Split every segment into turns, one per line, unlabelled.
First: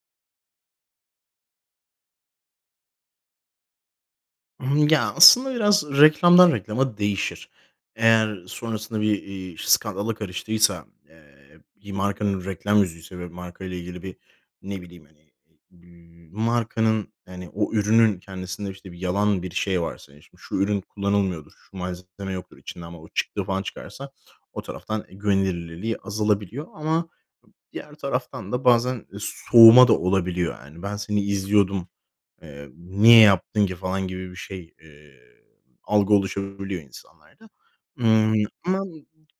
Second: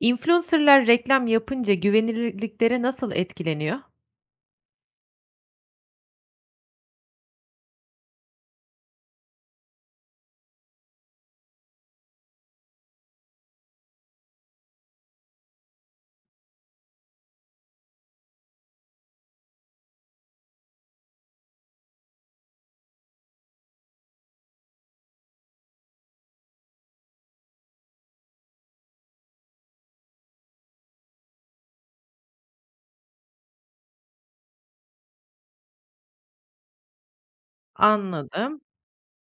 Influencer'lar reklam yapınca güvenilirlikleri nasıl etkileniyor?
Hımm, ya, aslında biraz reklamdan reklama değişir. Eğer sonrasında bir, iii, skandala karıştıysa, eee, bir markanın reklam yüzüyse ve markayla ilgili bir, ne bileyim, hani, eee, bir markanın hani o ürünün kendisinde işte yalan bir şey varsa yani şimdi "şu ürün kullanılmıyordur, şu malzeme yoktur içinde" ama o çıktığı falan çıkarsa o taraftan güvenilirliliği azalabiliyor ama diğer taraftan da bazen soğuma da olabiliyor. Hani "ben seni izliyordum, eee, niye yaptın ki" falan gibi bir şey, eee, algı oluşabiliyor insanlarda. Imm,
Anladım.
ama b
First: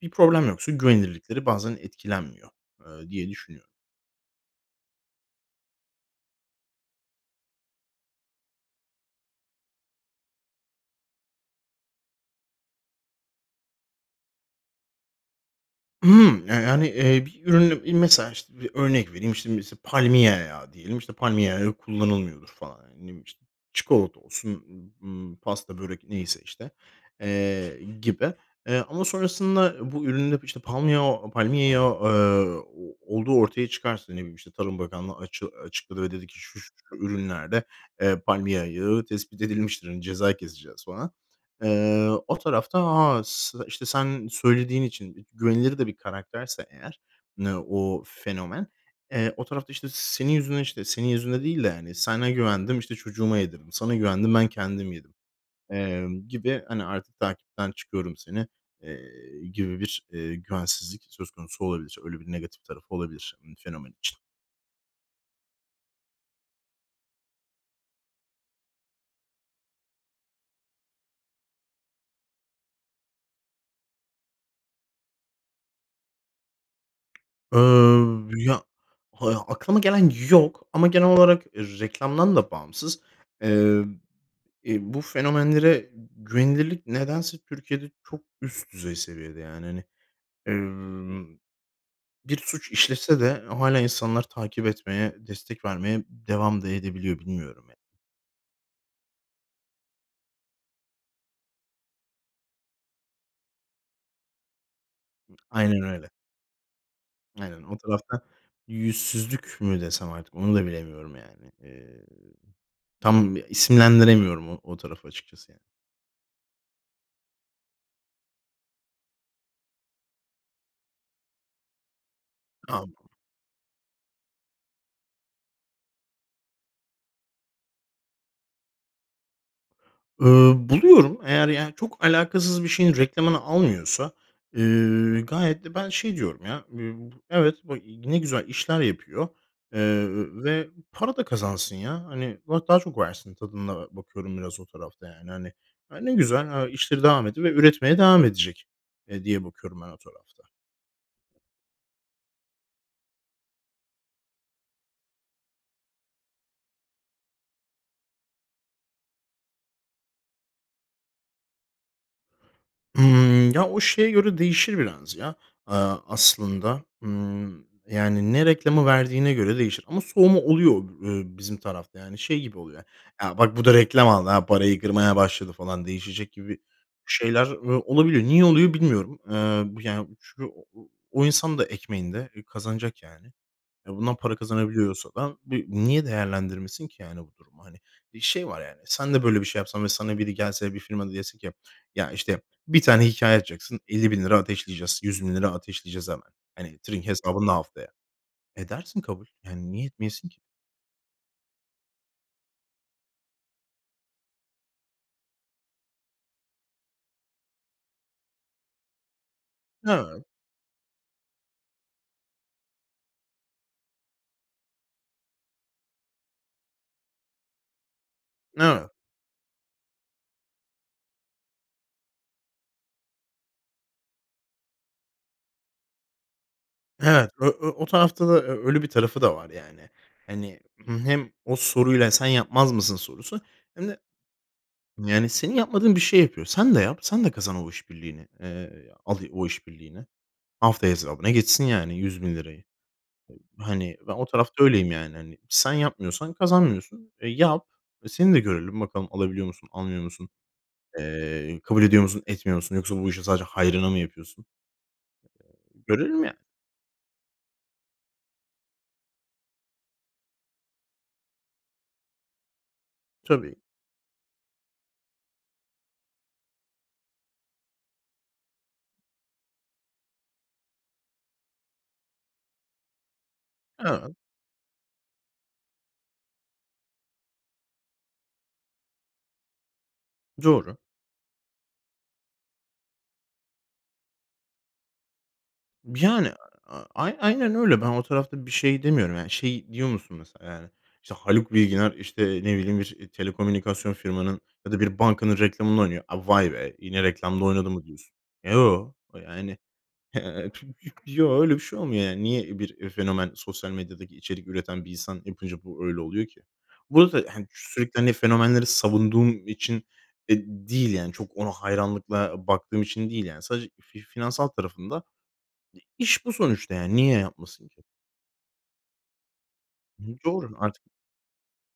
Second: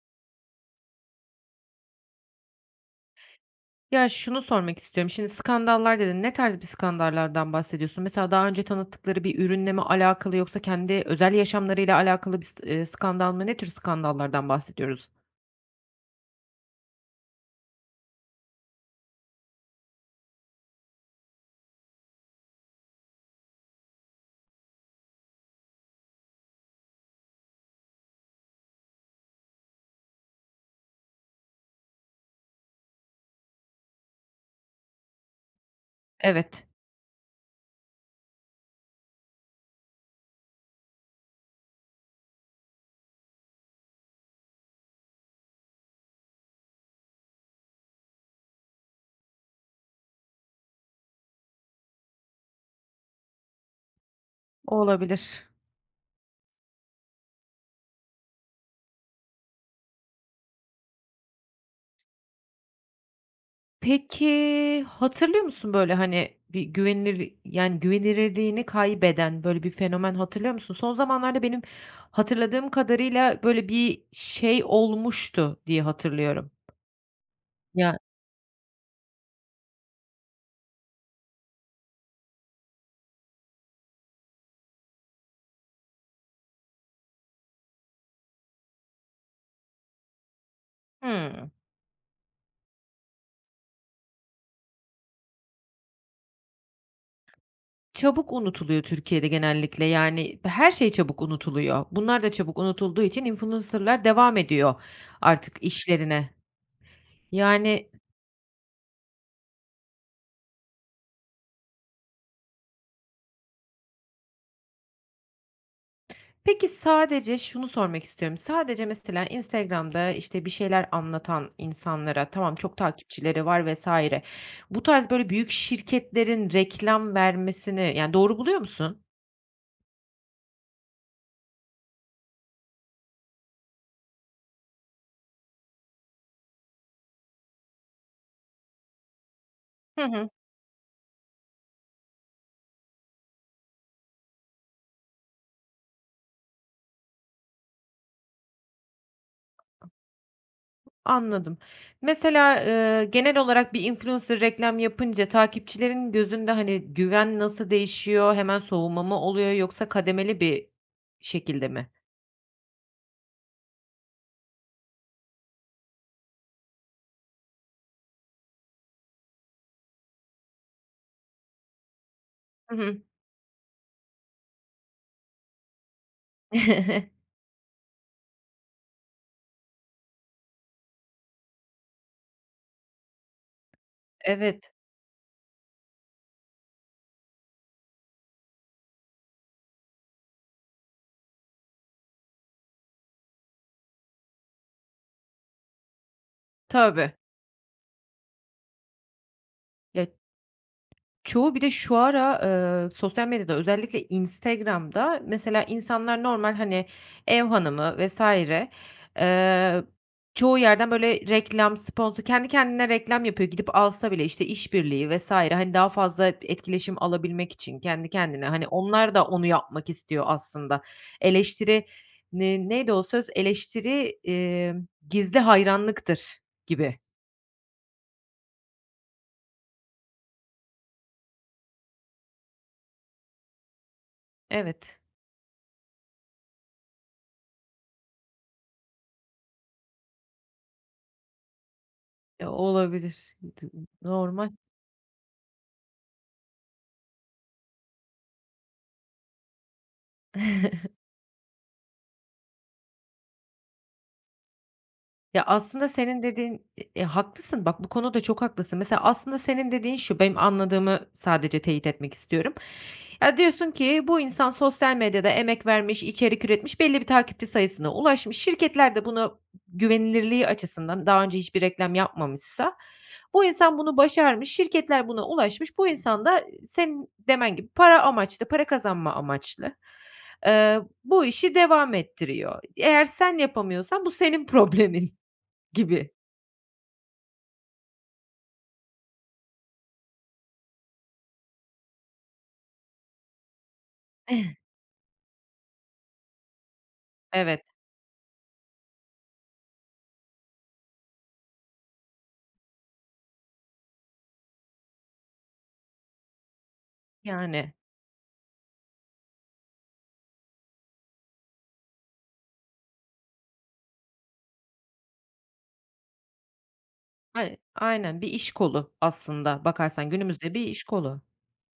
bir problem yoksa güvenirlikleri bazen etkilenmiyor, ııı, diye düşünüyorum.
Ya şunu sormak istiyorum, şimdi skandallar dedin, ne tarz bir skandallardan bahsediyorsun? Mesela daha önce tanıttıkları bir ürünle mi alakalı yoksa kendi özel yaşamlarıyla alakalı bir s ııı, skandal mı? Ne tür skandallardan bahsediyoruz?
Hımm, eee, hani, eee, bir ürünü, iii, mesela işte bir örnek vereyim. İşte mesela palmiye yağı diyelim. İşte "palmiye yağı yok, kullanılmıyordur" falan. Yani, ne bileyim, işte. Çikolata olsun, ımm, pasta, börek neyse işte, eee, gibi, eee, ama sonrasında bu üründe işte palmiyo palmiye yağı, ııı, o olduğu ortaya çıkarsa, ne bileyim, işte, Tarım Bakanlığı açı açıkladı ve dedi ki "şu
Evet.
şu şu ürünlerde, eee, palmiye yağı tespit edilmiştir, hani ceza keseceğiz" falan. Eee, o tarafta, ha, s işte sen söylediğin için güvenilir de bir karakterse eğer ne o fenomen, eee, o tarafta işte "senin yüzünden" işte "senin yüzünden" değil de hani, "Sana güvendim işte çocuğuma yedirdim. Sana güvendim ben
O,
kendim yedim."
olabilir.
emm, gibi hani artık "takipten çıkıyorum seni" eee, gibi bir, eee, güvensizlik söz konusu olabilir, öyle bir negatif tarafı olabilir, ımm, fenomen için.
Peki, hatırlıyor musun böyle hani bir güvenilir yani güvenilirliğini kaybeden böyle bir fenomen hatırlıyor musun? Son zamanlarda benim hatırladığım kadarıyla böyle bir şey olmuştu diye hatırlıyorum. Ya
Iıı, ya, ha aklıma gelen yok ama genel olarak reklamdan da bağımsız, ııı, iii, bu fenomenlere güvenilirlik nedense Türkiye'de çok üst düzey seviyede yani hani, ııı,
Hımm.
bir suç işlese de hâlâ insanlar takip etmeye, destek vermeye devam da edebiliyor bilmiyorum ya.
Çabuk unutuluyor Türkiye'de genellikle, yani her şey çabuk unutuluyor. Bunlar da çabuk unutulduğu için influencer'lar devam ediyor artık
Aynen öyle.
işlerine
Aynen o
yani
tarafta yüzsüzlük mü desem artık onu da bilemiyorum yani, eee, tam isimlendiremiyorum o o tarafı açıkçası yani.
Peki, sadece şunu sormak istiyorum. Sadece, mesela, Instagram'da, işte, bir şeyler anlatan insanlara, tamam, çok
A, bu
takipçileri var vs. bu tarz böyle büyük şirketlerin reklam vermesini, yani, doğru buluyor musun?
Iıı, buluyorum. Eğer, yani, çok alakasız bir şeyin reklamını almıyorsa, ııı, gayet de ben şey diyorum ya. Iıı, evet, b ne güzel işler yapıyor,
Hı
eee,
hı.
ve para da kazansın ya. Hani, va daha çok versin tadında bakıyorum biraz o tarafta, yani, hani. Ya, ne güzel, he, işleri devam ediyor ve üretmeye devam edecek, eee, diye bakıyorum ben o tarafta.
Anladım. Mesela, ııı, genel olarak bir influencer reklam yapınca, takipçilerin gözünde, hani, güven nasıl değişiyor, hemen soğuma mı oluyor yoksa kademeli bir şekilde mi?
Hımm, ya, o şeye göre değişir biraz, ya, ııı, aslında. Hımm, yani, ne reklamı verdiğine göre değişir ama soğuma oluyor, ııı, bizim tarafta, yani, şey gibi
Hı
oluyor,
hı.
"ya bak bu da reklam aldı, he, parayı kırmaya başladı." falan değişecek gibi şeyler, ııı, olabiliyor. Niye oluyor bilmiyorum. Iıı, b yani, çünkü o o insan da ekmeğinde, eee, kazanacak, yani. Eee, bundan para
Evet.
kazanabiliyorsa da b niye değerlendirmesin ki yani bu durumu, hani? Şey var, yani, sen de böyle bir şey yapsan ve sana biri gelse, bir firma da dese ki, ya, işte, 1 tane hikâye atacaksın ₺50.000 ateşleyeceğiz, ₺100.000 ateşleyeceğiz hemen. Hani, tirink
Tabii.
hesabında haftaya. Edersin kabul. Yani, niye
Ya
etmeyesin ki?
çoğu bir de şu ara, ııı, sosyal medyada özellikle Instagram'da mesela insanlar normal, hani, ev hanımı vs. ııı,
Hıı.
çoğu yerden, böyle, reklam, sponsor kendi kendine reklam yapıyor, gidip alsa bile, işte, işbirliği vs. hani, daha fazla etkileşim alabilmek için kendi kendine.
N
Hani,
eee
onlar da onu yapmak istiyor aslında. Eleştiri ne neydi o söz, "Eleştiri, iii, gizli hayranlıktır." gibi.
Evet, ö ö o tarafta da ö öyle bir tarafı da var, yani. Hani, hem o soruyla sen yapmaz mısın sorusu hem de,
Evet.
yani, senin yapmadığın bir şey yapıyor. Sen de yap. Sen de kazan o işbirliğini. Eee, al o işbirliğini. Haftaya hesabına geçsin yani yüz bin
Ya,
lirayı.
olabilir.
Iıı,
Dı
hani, ben o
normal.
tarafta öyleyim, yani, hani. Sen yapmıyorsan kazanmıyorsun, e, yap. E, seni de görelim bakalım alabiliyor musun, almıyor musun, eee, kabul ediyor musun, etmiyor musun yoksa bu işi sadece hayrına mı yapıyorsun.
Ya,
Eee,
aslında
görelim
senin
ya.
dediğin, i e haklısın bak bu konuda çok haklısın. Mesela aslında senin dediğin şu, benim anladığımı sadece teyit etmek istiyorum. Ya,
Tabii.
diyorsun ki, bu insan sosyal medyada emek vermiş, içerik üretmiş, belli bir takipçi sayısına ulaşmış, şirketler de buna güvenilirliği açısından, daha önce hiçbir reklam yapmamışsa, bu insan bunu
Evet.
başarmış, şirketler buna ulaşmış, bu insan da senin demen gibi para amaçlı, para kazanma amaçlı,
Doğru.
ııı, bu işi devam ettiriyor. Eğer sen yapamıyorsan bu senin problemin
B
gibi.
yani, a a aynen öyle. Ben o tarafta bir şey demiyorum. Yani, şeyi diyor musun mesela, yani, işte, Haluk Bilginer, işte, ne bileyim, bir telekomünikasyon firmanın ya da bir bankanın reklamını oynuyor. A, "Vay be yine reklamda
Evet.
oynadı" mı diyorsun? Eee, yo, yani. Yoo, öyle bir şey olmuyor, yani. Niye bir fenomen, sosyal medyadaki içerik üreten bir insan yapınca bu öyle oluyor ki? Burada, hani,
Yani.
sürekli, hani, fenomenleri savunduğum için de değil, yani, çok ona hayranlıkla baktığım için değil. Yani, sadece fi finansal tarafında d iş bu sonuçta, yani, niye
[unintelligible]
yapmasın ki?
Aynen bir iş kolu aslında
Hı
bakarsan,
hı,
günümüzde
doğru,
bir
artık.
iş kolu.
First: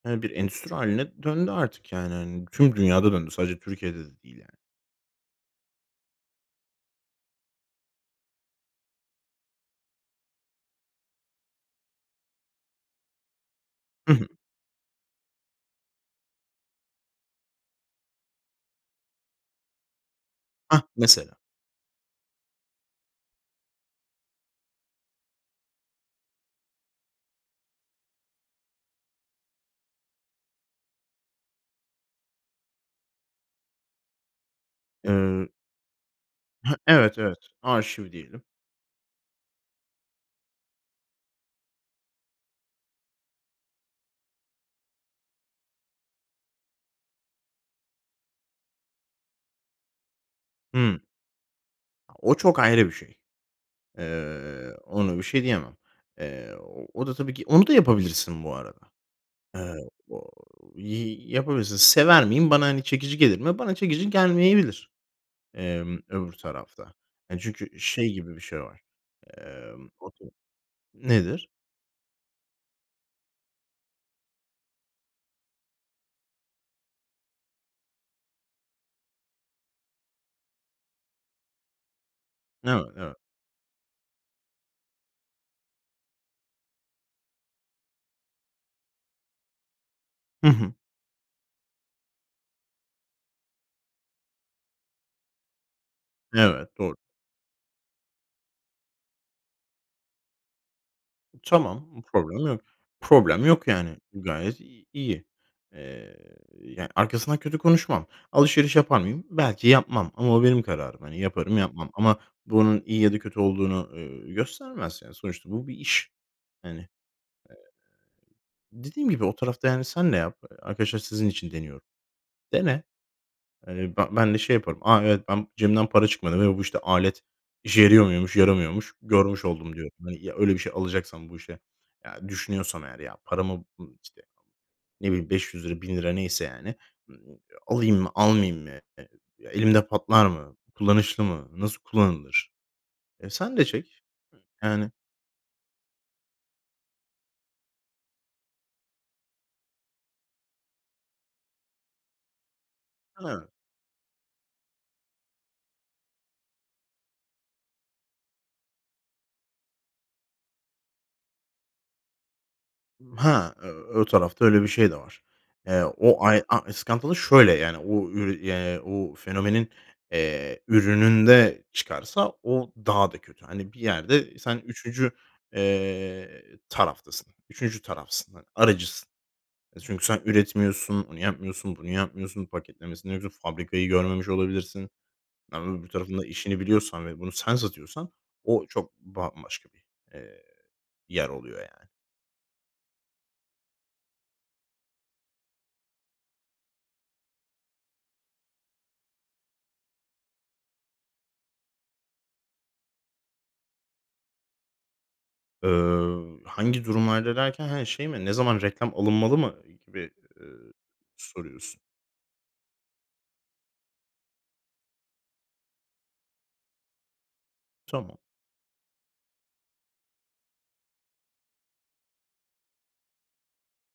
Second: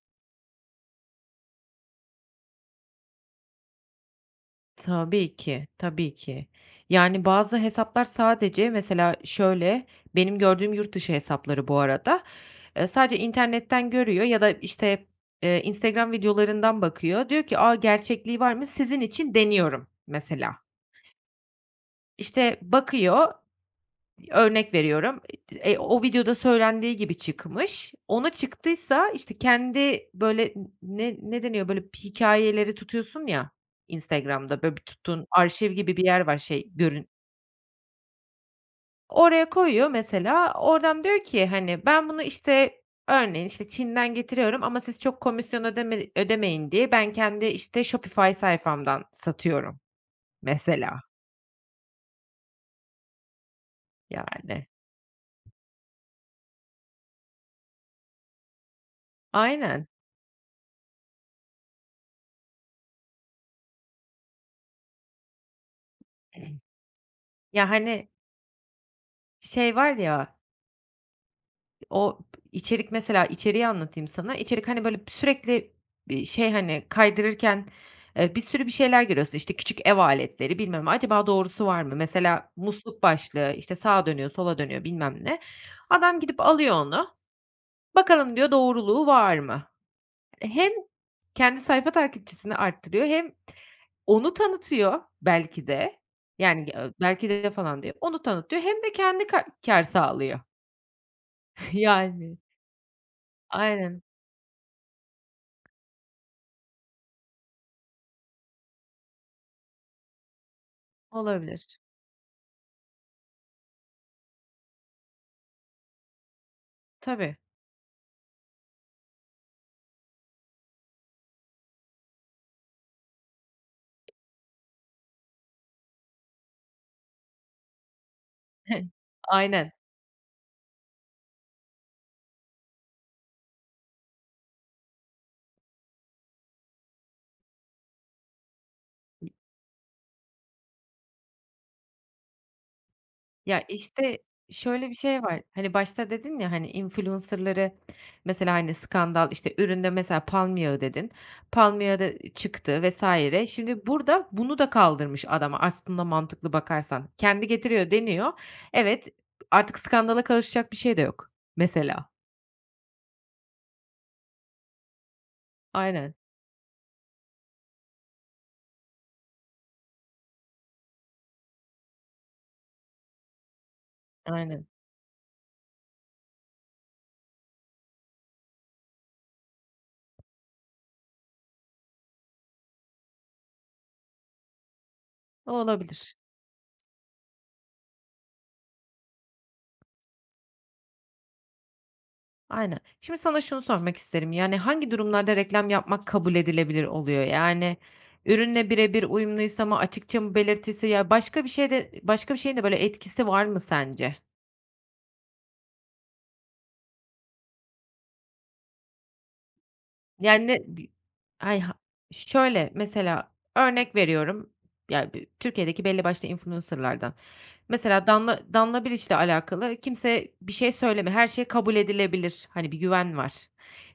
Eee, bir endüstri hâline döndü artık, yani, hani, tüm dünyada döndü sadece Türkiye'de de değil, yani.
Tabii ki, tabii ki. Yani, bazı hesaplar sadece mesela şöyle, benim gördüğüm yurt dışı hesapları bu arada. Iıı, sadece internetten
Hı
görüyor
hı.
ya da, işte, eee, Instagram videolarından bakıyor, diyor ki, "A, gerçekliği var mı, sizin için deniyorum." mesela.
Hah, mesela.
İşte, bakıyor, örnek veriyorum, iii, eee, o videoda söylendiği gibi çıkmış, ona çıktıysa, işte, kendi böyle n ne ne deniyor, böyle, hikâyeleri tutuyorsun ya Instagram'da, böyle, bir tuttuğun
Eee
arşiv gibi bir yer var şey
Hıı,
görün
evet, evet arşiv diyelim.
Oraya koyuyor mesela, oradan diyor ki, hani, "Ben bunu," işte, örneğin, işte, "Çin'den getiriyorum ama siz çok komisyon ödeme ödemeyin diye ben kendi, işte, Shopify sayfamdan satıyorum." mesela.
Hı. A, o çok ayrı bir şey.
Yani.
Eee, ona bir şey diyemem. Eee, o o da tabii ki, onu da yapabilirsin bu arada. Eee,
Aynen.
ooo, yi yapabilirsin. Sever miyim? Bana, hani, çekici gelir mi? Bana çekici gelmeyebilir. Emm, öbür tarafta. Hani,
Ya,
çünkü
hani
şey gibi bir şey var.
şey
Emm
var
[unintelligible]
ya
Nedir?
o p içerik, mesela, içeriği anlatayım sana. İçerik, hani, böyle, sürekli bir şey, hani, kaydırırken, eee, bir sürü bir şeyler görüyorsun, işte, küçük ev aletleri bilmem ne, acaba doğrusu var mı? Mesela
Evet,
musluk
evet.
başlığı, işte, sağa dönüyor sola dönüyor bilmem ne. Adam gidip alıyor onu, bakalım diyor doğruluğu var mı?
Hı
Hem
hı.
kendi sayfa takipçisini arttırıyor hem onu tanıtıyor belki de. Yani, ge
Evet, doğru.
belki de falan değil, onu tanıtıyor hem de kendi ka kâr sağlıyor.
Tamam, bir
Yani.
problem yok, problem yok, yani,
Aynen.
gayet i iyi, eee, ya, arkasından kötü konuşmam. Alışveriş yapar mıyım? Belki yapmam. Ama o benim kararım, hani, yaparım,
Olabilir.
yapmam. Ama bu, onun iyi ya da kötü olduğunu, ııı, göstermez. Yani, sonuçta bu bir iş, hani. Eee,
Tabii.
dediğim gibi o tarafta, yani, sen de yap, eee, arkadaşlar sizin için deniyorum. Dene. Hani, be ben de şey yaparım. "A, evet, ben cebimden para çıkmadı ve bu, işte, alet işe yarıyor muymuş, yaramıyormuş görmüş
Aynen.
oldum" diyorum. Hani, ya, öyle bir şey alacaksam bu işe, yani, düşünüyorsam eğer ya paramı, [unintelligible] işte, ne bileyim ₺500 ₺1.000 lira neyse, yani. Imm, ııı, alayım mı, almayayım mı? E e ya, elimde patlar mı, kullanışlı mı, nasıl kullanılır? E, sen
Ya,
de çek,
işte, şöyle
yani.
bir şey var; hani, başta dedin ya, hani, influencer'ları mesela, hani, skandal, işte, üründe mesela palm yağı dedin, palm yağı da çıktı vs.
Hıı.
Şimdi burada bunu da kaldırmış adam aslında mantıklı bakarsan. Kendi getiriyor, deniyor. Evet, artık skandala karışacak bir şey de yok mesela.
Ha, eee, o tarafta öyle bir şey de var. Eee,
Aynen.
o ay a e skandalı şöyle, yani, o ürü ya, o fenomenin, eee, ürününde çıkarsa o daha da kötü. Hani, bir yerde sen
Aynen.
3. eee, taraftasın, 3. tarafsın, hani, aracısın. E, çünkü sen üretmiyorsun, onu yapmıyorsun, bunu yapmıyorsun, paketlemesini ruf fabrikayı görmemiş olabilirsin. Yani, öbür
Olabilir.
tarafın da işini biliyorsan ve bunu sen satıyorsan o çok bambaşka bir, eee, yer oluyor, yani.
Aynen, şimdi sana şunu sormak isterim, yani, hangi durumlarda reklam yapmak kabul edilebilir oluyor? Yani, ürünle bire bir uyumluysa mı, açıkça mı belirtisi, ya, başka bir şeyde başka bir şeyin de, böyle, etkisi var mı sence?
Ööö, "hangi durumlarda" derken, he, şey mi? Ne zaman reklam alınmalı mı gibi, eee,
Yani bi ay, ha
soruyorsun?
şöyle, mesela, örnek veriyorum. Ya, bir Türkiye'deki belli başlı influencer'lardan. Mesela
Tamam.
Danla Danla Biliç'le alakalı kimse bir şey söylemiyor, her şey kabul edilebilir, hani, bir güven var.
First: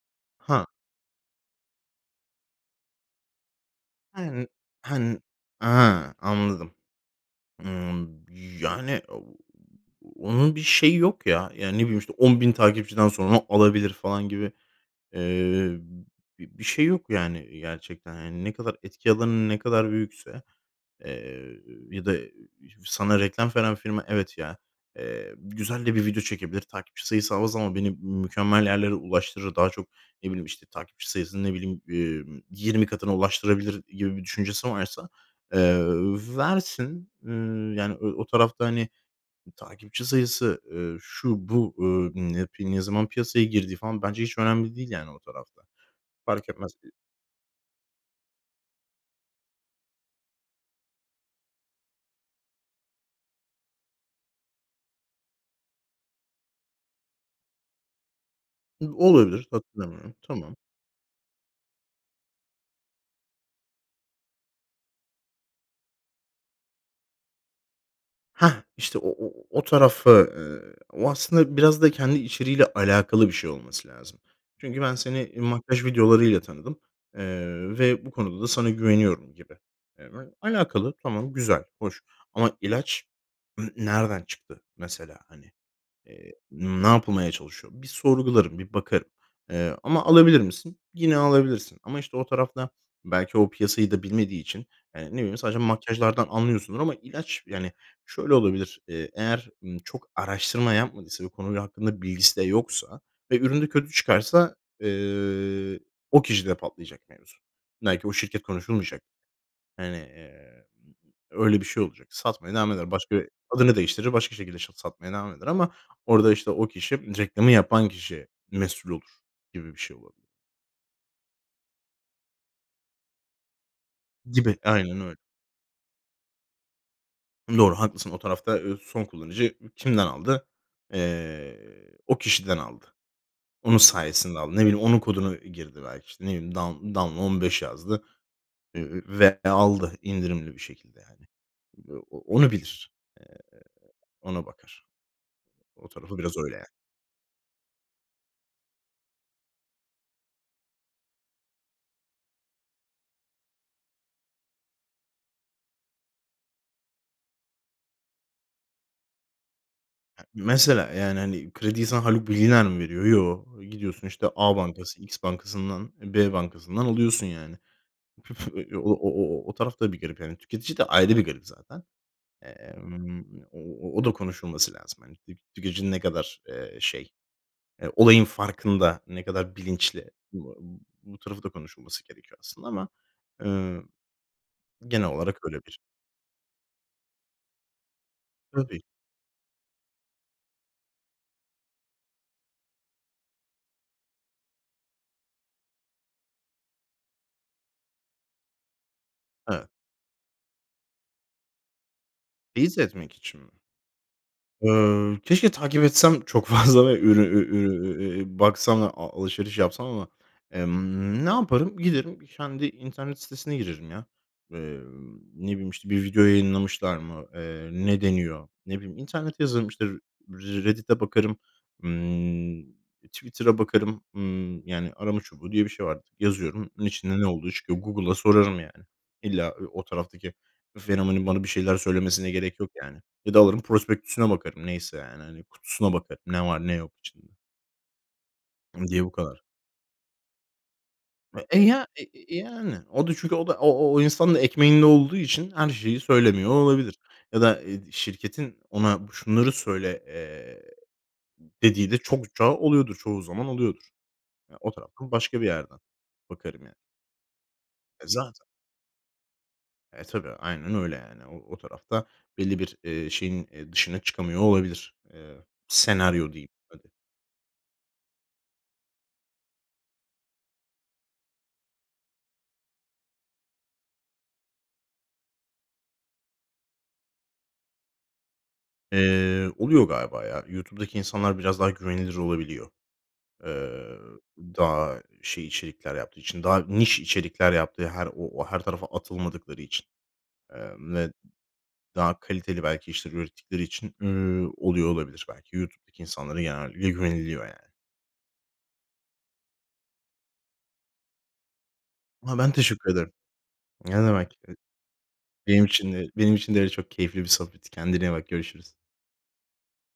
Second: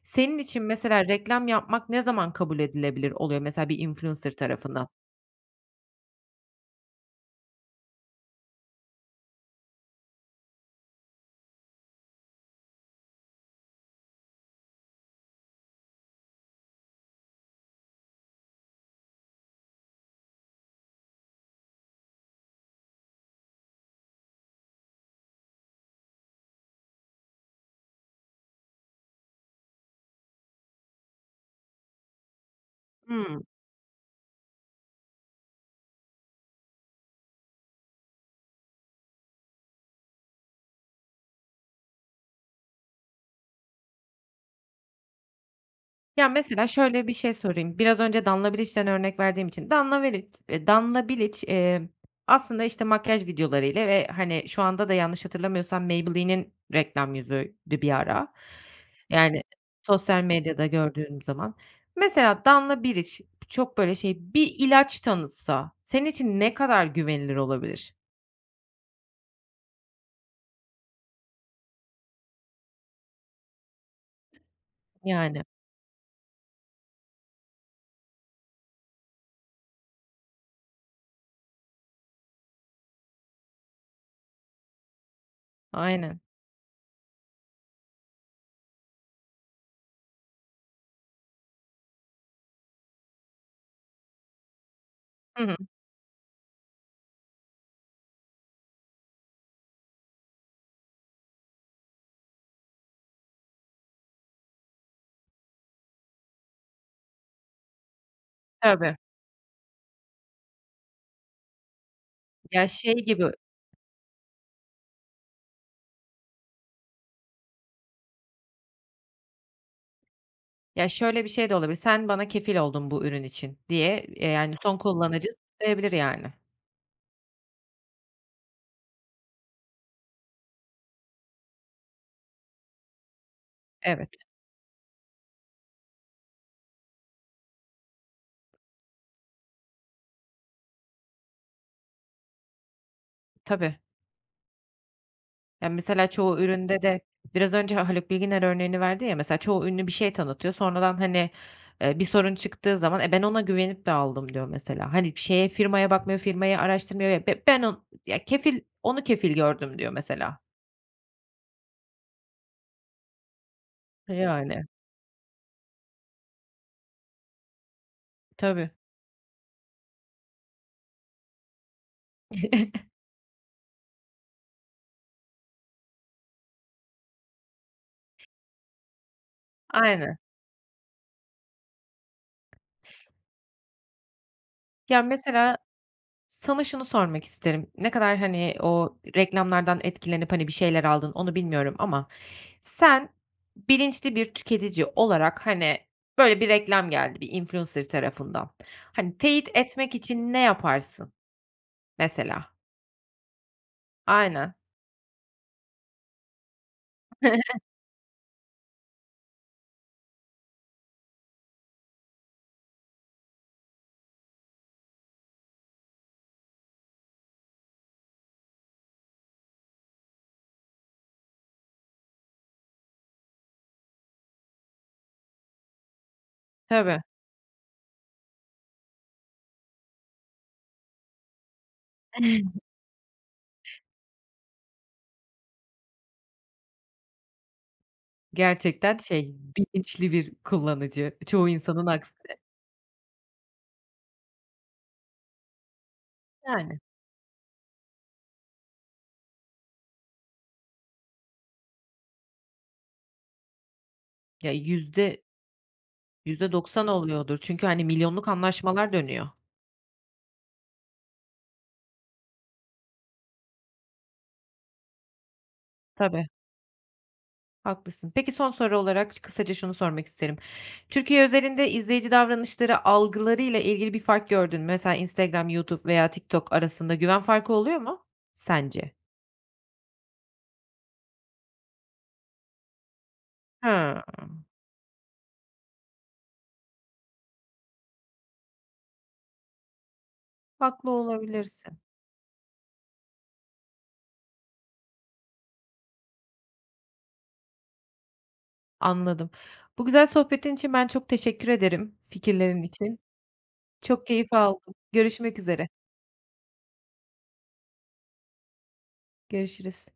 Senin için
Ha.
mesela reklam yapmak ne zaman kabul edilebilir oluyor mesela bir influencer tarafından?
[unintelligible] Ha, anladım. Imm, yani, ooo, onun bir şeyi yok ya. Yani, ne bileyim, işte, 10.000 takipçiden sonra alabilir falan gibi, eee, bi bir şey yok, yani, gerçekten. Yani, ne kadar etki alanın ne kadar büyükse, eee, ya da sana reklam veren firma, "Evet ya, eee, güzel de bir video çekebilir. Takipçi sayısı av az ama beni mükemmel yerlere ulaştırır. Daha çok, ne bileyim, işte, takipçi sayısını, ne bileyim, emm, 20 katına
Hımm.
ulaştırabilir." gibi bir düşüncesi varsa, eee, ööö versin. Iıı, yani, ö o tarafta, hani, takipçi sayısı, eee, şu, bu, ööö, ımm, ne yapi ne zaman piyasaya girdiği falan bence hiç önemli değil, yani, o tarafta.
Ya,
Fark
mesela
etmez
şöyle bir şey sorayım, biraz önce Danla Biliç’ten örnek verdiğim için. Danla Meriç eee, Danla Biliç, emm, aslında, işte, makyaj videolarıyla ve, hani, şu anda da yanlış hatırlamıyorsam Maybelline’nin reklam yüzüydü bir ara,
Hıı,
yani,
olabilir, hatırlamıyorum.
sosyal
Tamam.
medyada gördüğüm zaman. Mesela Danla Biliç çok, böyle, şey bir ilaç tanıtsa senin için ne kadar güvenilir olabilir?
Hah, işte, o o o o tarafı, eee, o aslında biraz da kendi içeriğiyle alakalı bir şey olması lazım. Çünkü ben seni, eee,
Yani.
makyaj videolarıyla tanıdım, eee, ve bu konuda da sana güveniyorum gibi. Eee, ve alakalı. Tamam, güzel, hoş ama ilaç n nereden çıktı, mesela, hani?
Aynen.
Eee, ne yapılmaya çalışıyor? Bir sorgularım, bir bakarım, eee, ama alabilir misin? Yine alabilirsin ama, işte, o tarafta belki o piyasayı da bilmediği için, eee, ne bileyim,
Hı hı.
sadece makyajlardan anlıyorsundur ama ilaç Yani, şöyle olabilir, eee, eğer, ımm, çok araştırma yapmadıysa ve konuyla hakkında bilgisi de yoksa ve ürün de kötü çıkarsa, eee, o kişide patlayacak mevzu. Belki o şirket
Tabii.
konuşulmayacak. Hani, eee, öyle bir şey olacak. Satmaya
Ya,
devam eder.
şey gibi
Başka adını değiştirir, başka şekilde şa satmaya devam eder ama orada, işte, o kişi reklamı yapan kişi mesul olur gibi bir şey olabilir.
Ya, şöyle bir şey de olabilir. "Sen bana kefil oldun bu ürün için." diye, eee, yani
Gibi.
son
Aynen öyle.
kullanıcı diyebilir, yani.
Doğru, haklısın. O tarafta, eee, son kullanıcı ü kimden aldı? Eee, o kişiden aldı. Onun
Evet.
sayesinde aldı. Ne bileyim, onun kodunu girdi belki, işte, ne bileyim, "Dan Danla 15" yazdı, eee, ve aldı indirimli bir şekilde, yani. O onu bilir, eee,
Tabii.
ona bakar.
Ya,
O
mesela
tarafı biraz
çoğu
öyle, yani.
üründe de Biraz önce o Haluk Bilginer örneğini verdin ya mesela, çoğu ünlü bir şey tanıtıyor, sonradan, hani, eee, bir sorun çıktığı zaman, "E, ben ona güvenip de aldım." diyor mesela. Hani, bir şeye, firmaya bakmıyor, firmayı araştırmıyor, [unintelligible] "B ben on Ya, kefil onu kefil gördüm." diyor
Ha,
mesela.
mesela, yani, hani, krediyi sana Haluk Bilginer mi veriyor? Yoo. Eee, gidiyorsun,
E,
işte, A
yani.
bankası, X bankasından, eee, B bankasından alıyorsun, yani. Püf
Tabii.
eee, o o o o o taraf da bir garip. Yani, tüketici de ayrı bir garip zaten. Emm, ııı, o o o da konuşulması lazım, hani. Tik tüketicinin ne kadar, eee, şey, eee, olayın farkında, ne kadar bilinçli?
Aynen.
Bu tarafı da konuşulması gerekiyor aslında ama, eee,
Ya,
genel olarak öyle
mesela
bir
sana şunu sormak isterim, ne kadar, hani,
Tabii.
o reklamlardan etkilenip, hani, bir şeyler aldın onu bilmiyorum ama sen bilinçli bir tüketici olarak, hani, böyle bir reklam geldi bir influencer tarafından. Hani, teyit
Evet.
etmek için ne yaparsın? Mesela?
Teyit etmek için mi?
Aynen.
Ööö, keşke takip etsem çok fazla ve ürü ü ürün, e e baksam da a alışveriş yapsam ama, emm, ne yaparım? Giderim kendi internet sitesine girerim ya. Eee, ne bileyim, işte, bir video yayınlamışlar mı? Eee, ne deniyor? Ne bileyim internete yazarım, işte, R Reddit’e bakarım, ımm, Twitter'a bakarım. Imm yani arama çubuğu diye bir şey var. Yazıyorum bunun
Tabii.
içinde ne olduğu çıkıyor. Google'a sorarım, yani. İlla, eee, o taraftaki fenomenin bana bir şeyler söylemesine gerek yok, yani. Ya da alırım prospektüsüne bakarım neyse, yani, hani, kutusuna bakarım ne var ne yok içinde. Imm,
Gerçekten
diye bu
şey
kadar.
bilinçli bir kullanıcı çoğu
E e,
insanın
ya
aksine.
[unintelligible] yani o da çünkü o da o o o insanın da ekmeğinde olduğu için her şeyi söylemiyor
Yani.
olabilir ya da, eee, şirketin ona şunları söyle, eee, dediği de çokça oluyordur. Çoğu zaman oluyordur.
Ya
Ya o taraftan
yüzde
başka bir yerden
Yüzde
bakarım yani.
doksan oluyordur, çünkü hani
E,
milyonluk
zaten.
anlaşmalar dönüyor.
E, tabii, aynen öyle yani o o tarafta belli bir, eee, şeyin, eee, dışına çıkamıyor olabilir. Eee,
Tabii.
senaryo diyeyim hadi.
Haklısın. Peki, son soru olarak ş kısaca şunu sormak isterim. Türkiye üzerinde izleyici davranışları algılarıyla ilgili bir fark gördün mü? Mesela Instagram, YouTube veya TikTok arasında güven farkı oluyor mu Sence?
Eee, oluyor galiba ya. YouTube'daki insanlar biraz daha güvenilir olabiliyor. Eee,
Hımm.
daha şey içerikler yaptığı için, daha niş içerikler yaptığı her o o her tarafa atılmadıkları için,
Haklı
emm, ve
olabilirsin.
daha kaliteli belki işleri ürettikleri için, üüü, oluyor olabilir belki. YouTube'daki insanlara genellikle güveniliyor yani.
Anladım. Bu güzel sohbetin için ben çok teşekkür ederim,
A ha, ben
fikirlerin
teşekkür
için.
ederim. Ne
Çok keyif
demek. I
aldım görüşmek
benim
üzere.
için de benim için de çok keyifli bir sohbetti. Kendine iyi bak görüşürüz.
Görüşürüz.